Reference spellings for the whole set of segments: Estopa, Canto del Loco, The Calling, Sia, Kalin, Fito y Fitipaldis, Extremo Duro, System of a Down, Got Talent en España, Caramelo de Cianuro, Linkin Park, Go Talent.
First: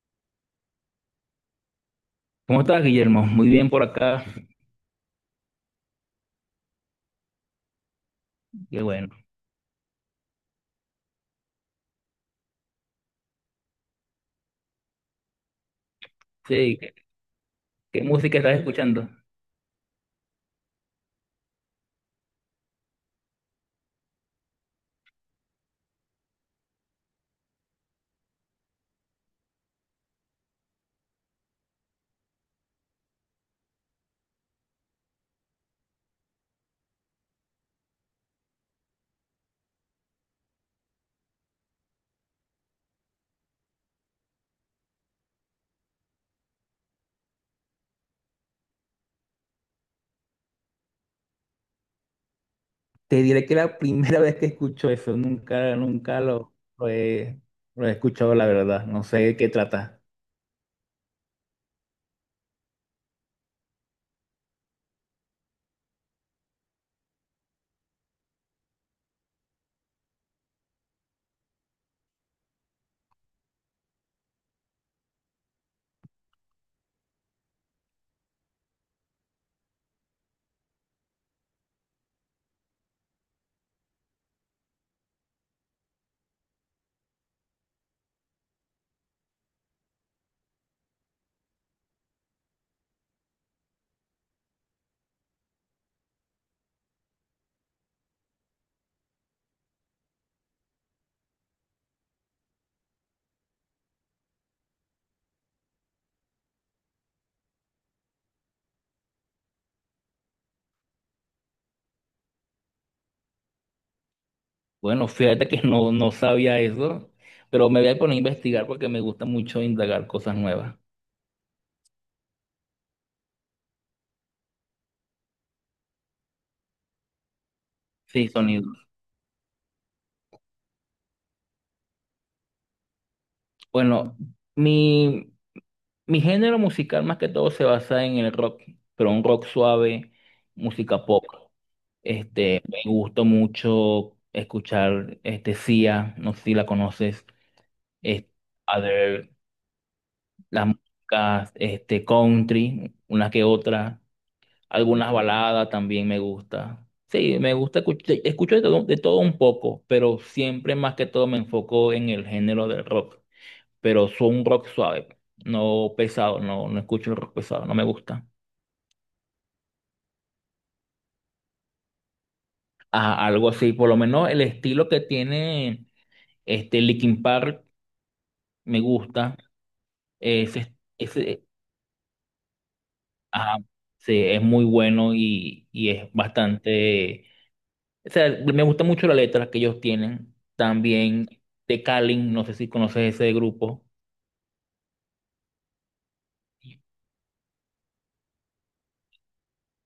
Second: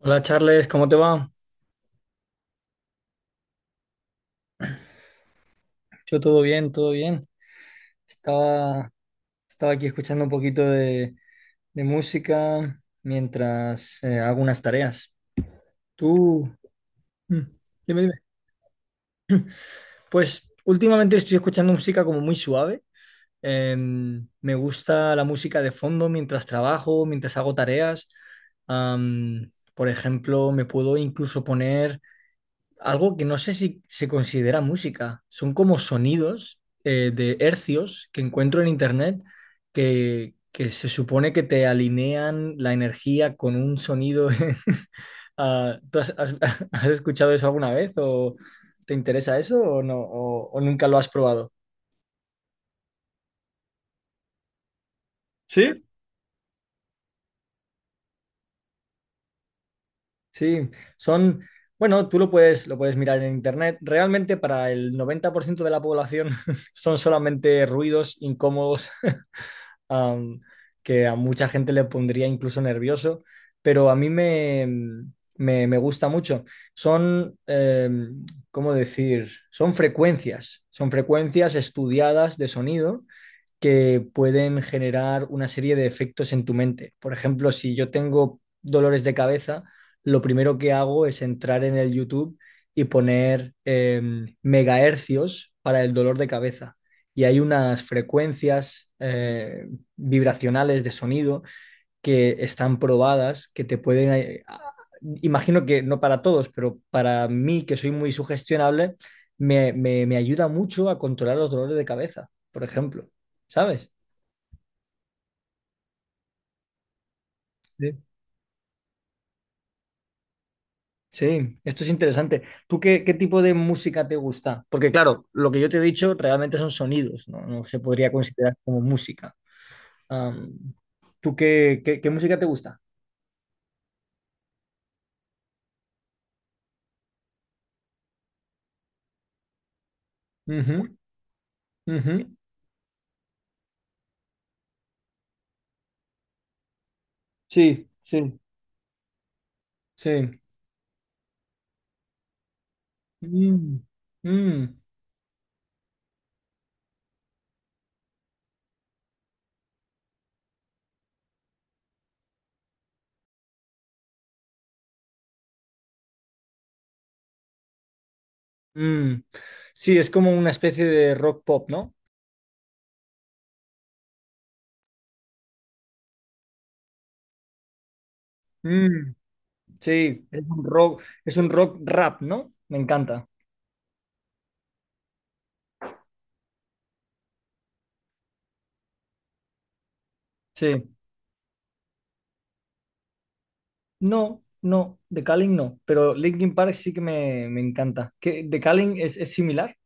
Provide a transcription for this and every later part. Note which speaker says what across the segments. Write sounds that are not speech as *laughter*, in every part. Speaker 1: Hola Charles, ¿cómo te va?
Speaker 2: ¿Cómo estás, Guillermo? Muy bien por acá.
Speaker 1: Yo todo bien, todo bien.
Speaker 2: Qué
Speaker 1: Estaba,
Speaker 2: bueno.
Speaker 1: estaba aquí escuchando un poquito de música mientras hago unas tareas. Tú,
Speaker 2: Sí,
Speaker 1: Mm, dime,
Speaker 2: ¿qué
Speaker 1: dime.
Speaker 2: música estás escuchando?
Speaker 1: Pues últimamente estoy escuchando música como muy suave. Me gusta la música de fondo mientras trabajo, mientras hago tareas. Por ejemplo, me puedo incluso poner algo que no sé si se considera música. Son como sonidos de hercios que encuentro en internet que se supone que te alinean la energía con un sonido. *laughs* Ah, ¿tú has, *laughs* has escuchado eso alguna vez o te interesa eso o no o nunca lo has probado?
Speaker 2: Te diré que la primera vez que escucho eso, nunca,
Speaker 1: ¿Sí?
Speaker 2: nunca, lo he escuchado, la verdad. No sé de qué trata.
Speaker 1: Sí, son, bueno, tú lo puedes mirar en internet. Realmente para el 90% de la población *laughs* son solamente ruidos incómodos. *laughs* am, que a mucha gente le pondría incluso nervioso, pero a mí me gusta mucho. Son, ¿cómo decir? Son frecuencias estudiadas de sonido que pueden generar una serie de efectos en tu mente. Por ejemplo, si yo tengo dolores de cabeza, lo primero que hago es entrar en el YouTube y poner megahercios para el dolor de cabeza. Y hay unas frecuencias vibracionales de sonido que están probadas, que te pueden... Imagino que no para todos, pero para mí, que soy muy sugestionable, me ayuda mucho a controlar los dolores de cabeza, por ejemplo. ¿Sabes?
Speaker 2: Bueno, fíjate que no sabía eso, pero me voy
Speaker 1: Sí.
Speaker 2: a poner a investigar porque me gusta mucho indagar cosas nuevas.
Speaker 1: Sí, esto es interesante. ¿Tú qué, qué tipo de música te gusta? Porque claro, lo que yo te he dicho realmente son sonidos, no, no se podría
Speaker 2: Sí,
Speaker 1: considerar como
Speaker 2: sonidos.
Speaker 1: música. Am, ¿Tú qué, qué música te gusta?
Speaker 2: Bueno, mi, mi género musical más que todo se basa en el rock, pero un rock suave,
Speaker 1: Ujú,
Speaker 2: música pop.
Speaker 1: ujú.
Speaker 2: Este, me gustó mucho escuchar este Sia, no sé si la conoces,
Speaker 1: Sí,
Speaker 2: este,
Speaker 1: sí,
Speaker 2: other
Speaker 1: sí.
Speaker 2: las músicas este country, una que
Speaker 1: Mm,
Speaker 2: otra,
Speaker 1: mm.
Speaker 2: algunas baladas también me gusta. Sí, me gusta escuchar, escucho de todo un poco, pero siempre más que todo me enfoco en el género del rock, pero soy un rock suave, no pesado, no, no escucho el rock pesado, no me gusta.
Speaker 1: Mm, sí, es como una especie de rock pop, ¿no?
Speaker 2: Ah, algo así, por lo menos el estilo que tiene este Linkin Park me
Speaker 1: Mm,
Speaker 2: gusta.
Speaker 1: sí,
Speaker 2: Ese,
Speaker 1: es
Speaker 2: ese,
Speaker 1: un rock rap, ¿no? Me encanta.
Speaker 2: ajá, sí, es muy bueno y, es bastante. O sea, me gusta mucho la letra que ellos tienen.
Speaker 1: Sí.
Speaker 2: También de Kalin, no sé si conoces ese grupo.
Speaker 1: No, no, The Calling no, pero Linkin Park sí que me encanta. ¿Qué, The Calling es similar?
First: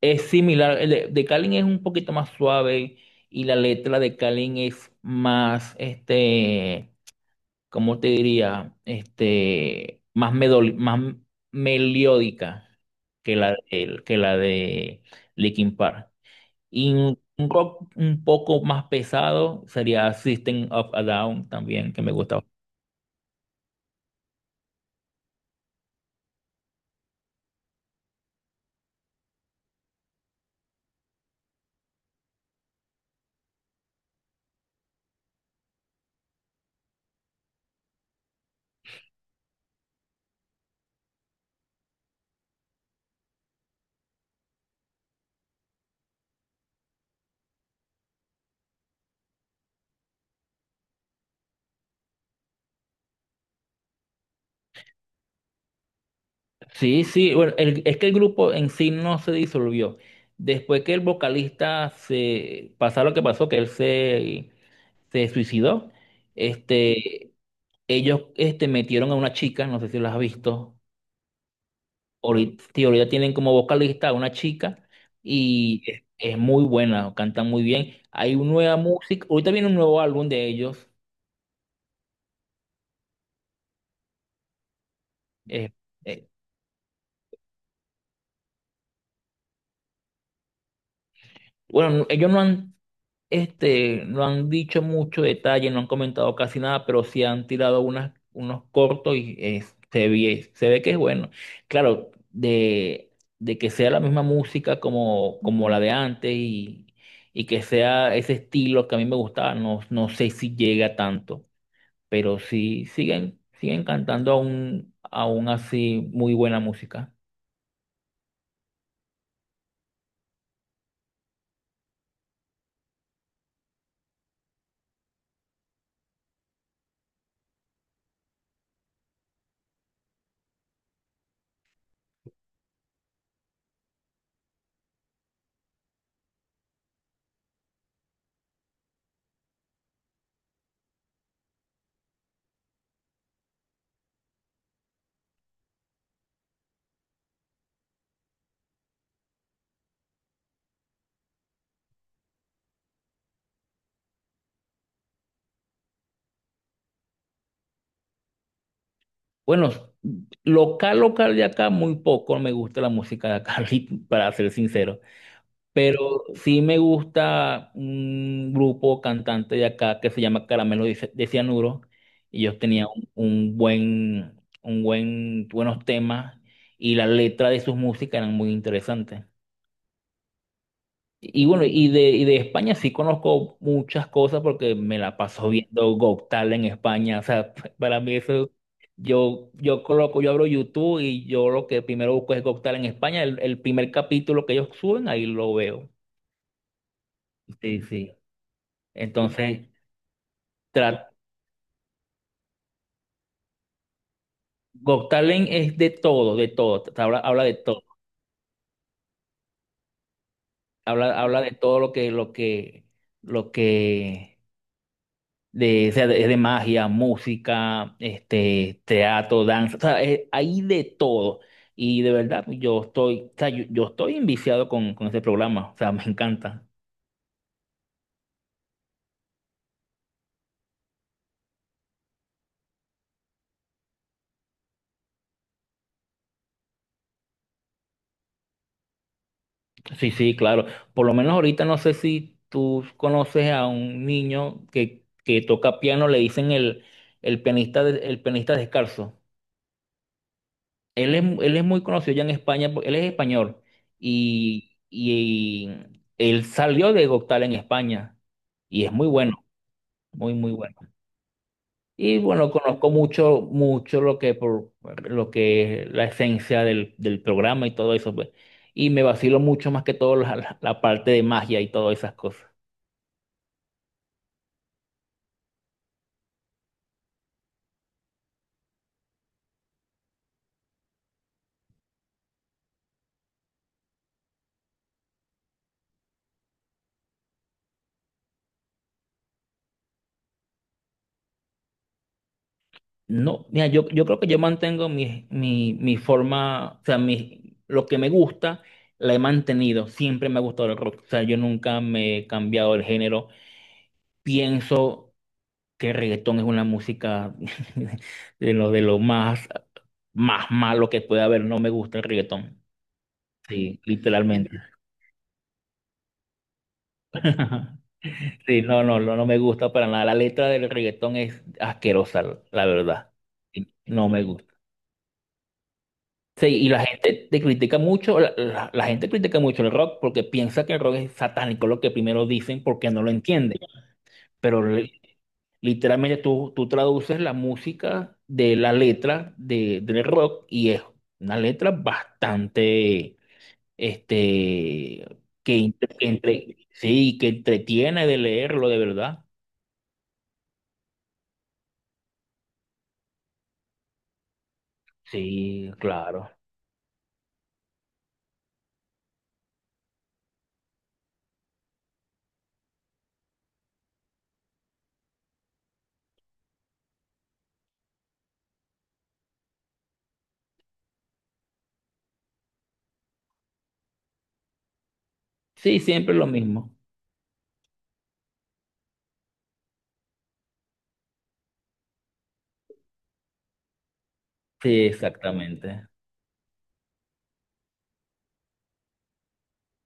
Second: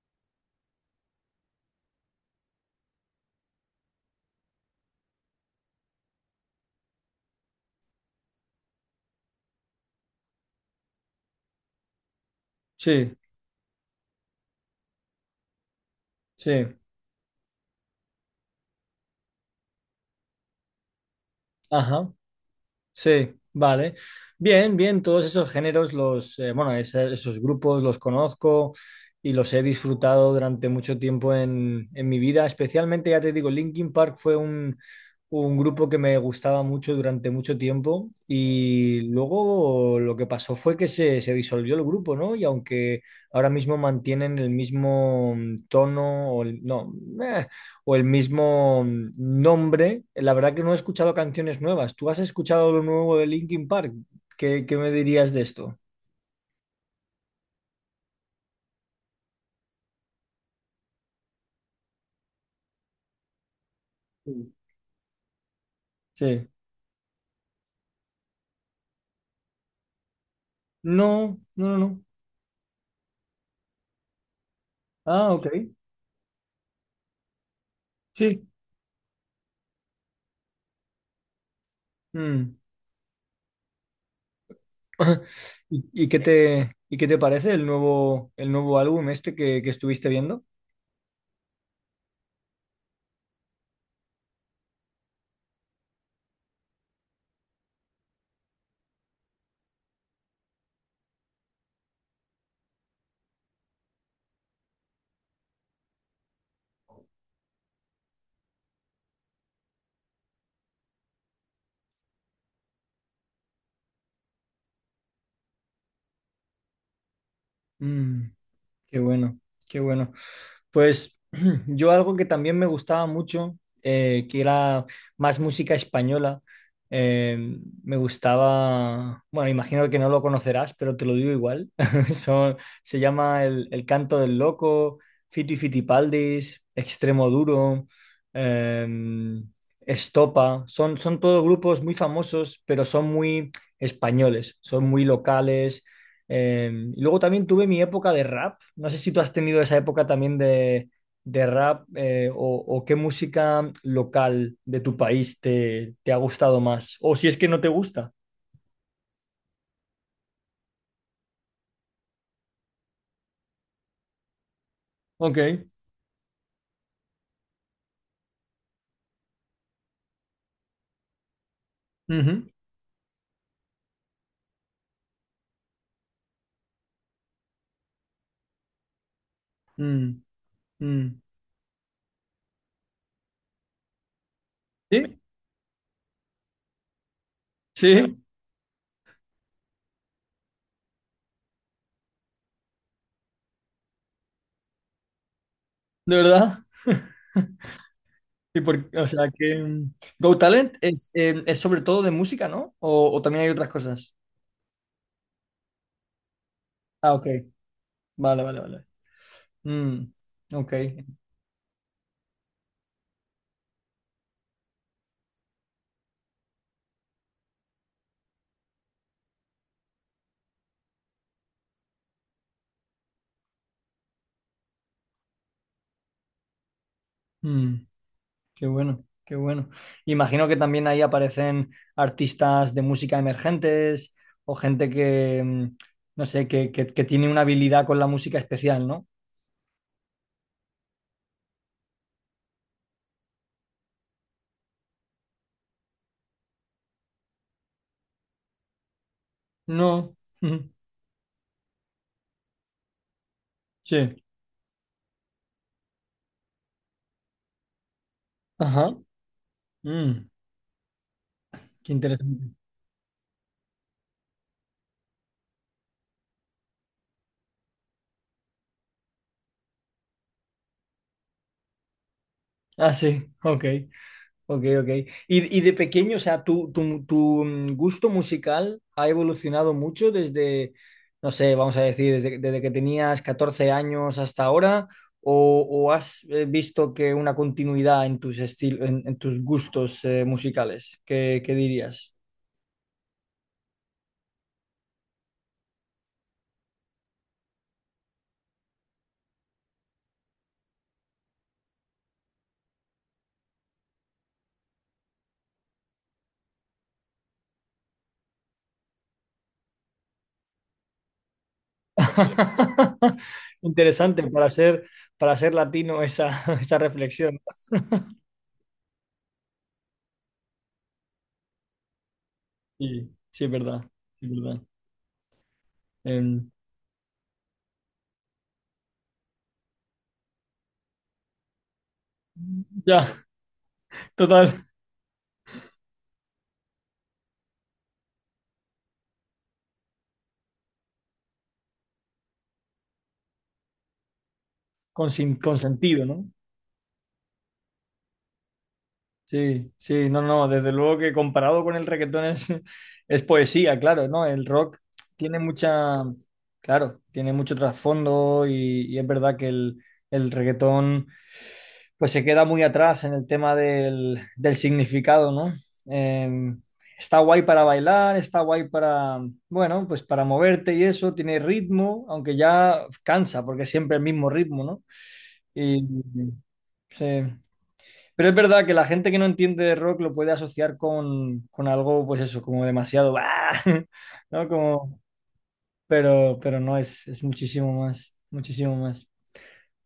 Speaker 2: Es similar, de Kalin es un poquito más suave y la letra de Kalin es más, este, ¿cómo te diría? Este, más, más melódica
Speaker 1: Sí,
Speaker 2: que la de Linkin Park.
Speaker 1: sí.
Speaker 2: Y un rock un poco más pesado sería System of a Down también, que
Speaker 1: Ajá.
Speaker 2: me gustaba.
Speaker 1: Sí, vale. Bien, bien, todos esos géneros, los, bueno, esos grupos los conozco y los he disfrutado durante mucho tiempo en mi vida. Especialmente, ya te digo, Linkin Park fue un grupo que me gustaba mucho durante mucho tiempo y luego lo que pasó fue que se disolvió el grupo, ¿no? Y aunque ahora mismo mantienen el mismo tono, o no, eh, o el mismo nombre. La verdad que no he escuchado canciones nuevas. ¿Tú has escuchado lo nuevo de Linkin Park? ¿Qué, qué me dirías de esto?
Speaker 2: Sí, sí, bueno, es que el grupo en sí no se disolvió. Después que el vocalista se pasó lo que pasó,
Speaker 1: Sí.
Speaker 2: se suicidó,
Speaker 1: Sí.
Speaker 2: este, ellos este, metieron a una chica, no sé si lo has visto,
Speaker 1: No, no, no, no.
Speaker 2: ahorita, sí, ahorita tienen como vocalista a una chica
Speaker 1: Ah, ok.
Speaker 2: y es muy buena, canta muy bien. Hay
Speaker 1: Sí.
Speaker 2: una nueva música, ahorita viene un nuevo álbum de ellos.
Speaker 1: Mm. *laughs*
Speaker 2: eh,
Speaker 1: ¿Y,
Speaker 2: eh,
Speaker 1: y qué te parece el nuevo álbum este que estuviste viendo?
Speaker 2: Bueno, no- ellos no han, este, no han dicho mucho detalle, no han comentado casi nada, pero sí han tirado unas, unos cortos y se ve que es bueno. Claro, de que sea la misma música como, como la de antes y que sea ese estilo que a mí me gustaba, no, no sé si llega tanto, pero sí siguen, siguen cantando aún, aún así muy buena música.
Speaker 1: Mm. Qué bueno, qué bueno. Pues *clears throat* yo algo que también me gustaba mucho, que era más música española, eh, me gustaba, bueno, imagino que no lo conocerás, pero te lo digo igual, *laughs* Son- se llama el Canto del Loco, Fito y Fitipaldis, Extremo Duro, eh, Estopa, son, son todos grupos muy famosos, pero son muy españoles, son muy locales y luego también tuve mi época de rap. No sé si tú has tenido esa época también de rap o qué música local de tu país te ha gustado más. O si es que no te gusta.
Speaker 2: Bueno, local, local de acá, muy poco me gusta la música de acá, *laughs* para ser sincero.
Speaker 1: Ok.
Speaker 2: Pero sí me gusta un grupo cantante de acá que se llama Caramelo de Cianuro. Y
Speaker 1: Ujú.
Speaker 2: ellos tenían un, un buen, buenos temas y la letra de sus músicas eran muy interesantes.
Speaker 1: Mm, mm.
Speaker 2: Y bueno, y de España sí conozco muchas cosas porque me la
Speaker 1: Sí,
Speaker 2: paso viendo Got Talent en España. O sea, *laughs* para
Speaker 1: sí,
Speaker 2: mí eso, yo coloco, yo abro YouTube y yo lo que primero busco es Got Talent en España. El primer capítulo que ellos suben, ahí lo veo.
Speaker 1: de verdad.
Speaker 2: Sí, sí.
Speaker 1: ¿Y o sea que
Speaker 2: Entonces,
Speaker 1: Go Talent
Speaker 2: tra-
Speaker 1: es sobre todo de música, ¿no? O también hay otras cosas?
Speaker 2: Got Talent es de todo, de todo.
Speaker 1: Ah,
Speaker 2: Habla,
Speaker 1: ok.
Speaker 2: habla de todo.
Speaker 1: Vale, vale, vale. Mm, ok.
Speaker 2: Habla, habla de todo lo que o sea, de magia, música, este, teatro, danza, o sea, hay de todo. Y de verdad, pues, yo estoy, o sea, yo estoy enviciado con ese programa, o sea, me encanta.
Speaker 1: Mm. Qué bueno, qué bueno. Imagino que también ahí aparecen artistas de música emergentes o gente que, no sé, que, que tiene una habilidad con la música especial, ¿no?
Speaker 2: Sí, sí, claro. Por lo menos ahorita no sé si tú conoces a un niño que toca piano, le dicen el pianista descalzo.
Speaker 1: No. *laughs* Ujú.
Speaker 2: Él es muy conocido ya en España, porque él es español
Speaker 1: Sí.
Speaker 2: y él salió de Goktal en España y es
Speaker 1: Ajá.
Speaker 2: muy bueno.
Speaker 1: Mm,
Speaker 2: Muy, muy bueno.
Speaker 1: qué
Speaker 2: Y bueno,
Speaker 1: interesante.
Speaker 2: conozco mucho, mucho lo que por lo que es la esencia del, del programa y todo eso, pues. Y me vacilo mucho más que todo la parte de magia y todas esas cosas.
Speaker 1: Ah, sí, ok. Ok, ok. Y de pequeño, o sea, tu gusto musical ha evolucionado mucho desde, no sé, vamos a decir, desde que tenías 14 años hasta ahora, o has visto que una continuidad en tus estilos, en tus gustos musicales, ¿qué, qué dirías?
Speaker 2: No, mira, yo creo que yo mantengo mi forma, o sea, mi, lo que me gusta, la he mantenido. Siempre me ha gustado el rock. O sea, yo nunca me he cambiado el género. Pienso que el reggaetón es una música *laughs* de lo más, más malo que puede haber. No me gusta el reggaetón.
Speaker 1: *laughs*
Speaker 2: Sí,
Speaker 1: Interesante
Speaker 2: literalmente.
Speaker 1: para ser latino esa, *laughs* esa reflexión.
Speaker 2: *laughs* Sí, no, no, no, no me gusta para nada. La letra del reggaetón es asquerosa, la
Speaker 1: Sí,
Speaker 2: verdad.
Speaker 1: sí, es
Speaker 2: Sí,
Speaker 1: verdad,
Speaker 2: no me
Speaker 1: sí, es
Speaker 2: gusta.
Speaker 1: verdad.
Speaker 2: Sí,
Speaker 1: Em,
Speaker 2: y la gente te critica mucho, la gente critica mucho el rock porque piensa que el rock es satánico, lo que primero dicen porque no
Speaker 1: ya,
Speaker 2: lo entienden.
Speaker 1: total,
Speaker 2: Pero literalmente tú traduces la música de la letra del rock y es una letra bastante, este,
Speaker 1: con, con sentido, ¿no?
Speaker 2: sí, que entretiene de leerlo de verdad.
Speaker 1: Sí, sí, no, no, desde luego que comparado con el reggaetón es, *laughs* es poesía, claro, ¿no? El rock tiene
Speaker 2: Sí,
Speaker 1: mucha,
Speaker 2: claro.
Speaker 1: claro, tiene mucho trasfondo y es verdad que el reggaetón pues se queda muy atrás en el tema del, del significado, ¿no? Eh, está guay para bailar, está guay para, bueno, pues para moverte y eso, tiene ritmo, aunque ya cansa porque es siempre el mismo ritmo, ¿no?
Speaker 2: Sí,
Speaker 1: Y
Speaker 2: siempre lo mismo.
Speaker 1: sí, pero es verdad que la gente que no entiende de rock lo puede asociar con algo, pues eso, como demasiado, ¡ah! *laughs* ¿no?
Speaker 2: Sí,
Speaker 1: Como,
Speaker 2: exactamente.
Speaker 1: pero no, es muchísimo más, muchísimo más.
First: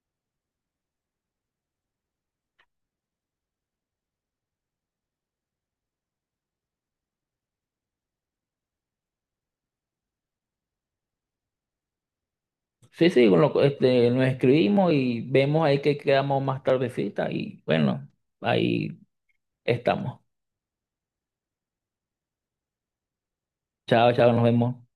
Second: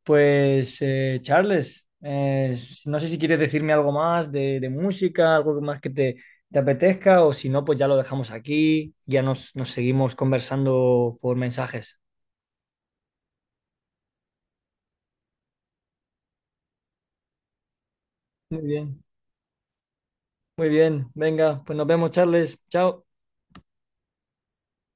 Speaker 1: Pues, Charles, no sé si quieres decirme algo más de música, algo más que te apetezca, o si no, pues ya lo dejamos aquí, ya nos seguimos conversando por mensajes.
Speaker 2: Sí, sí, este, nos escribimos y vemos ahí que quedamos más tardecita y bueno,
Speaker 1: Muy
Speaker 2: ahí
Speaker 1: bien,
Speaker 2: estamos.
Speaker 1: muy bien, venga, pues nos vemos, Charles, chao.
Speaker 2: Chao, chao, nos vemos.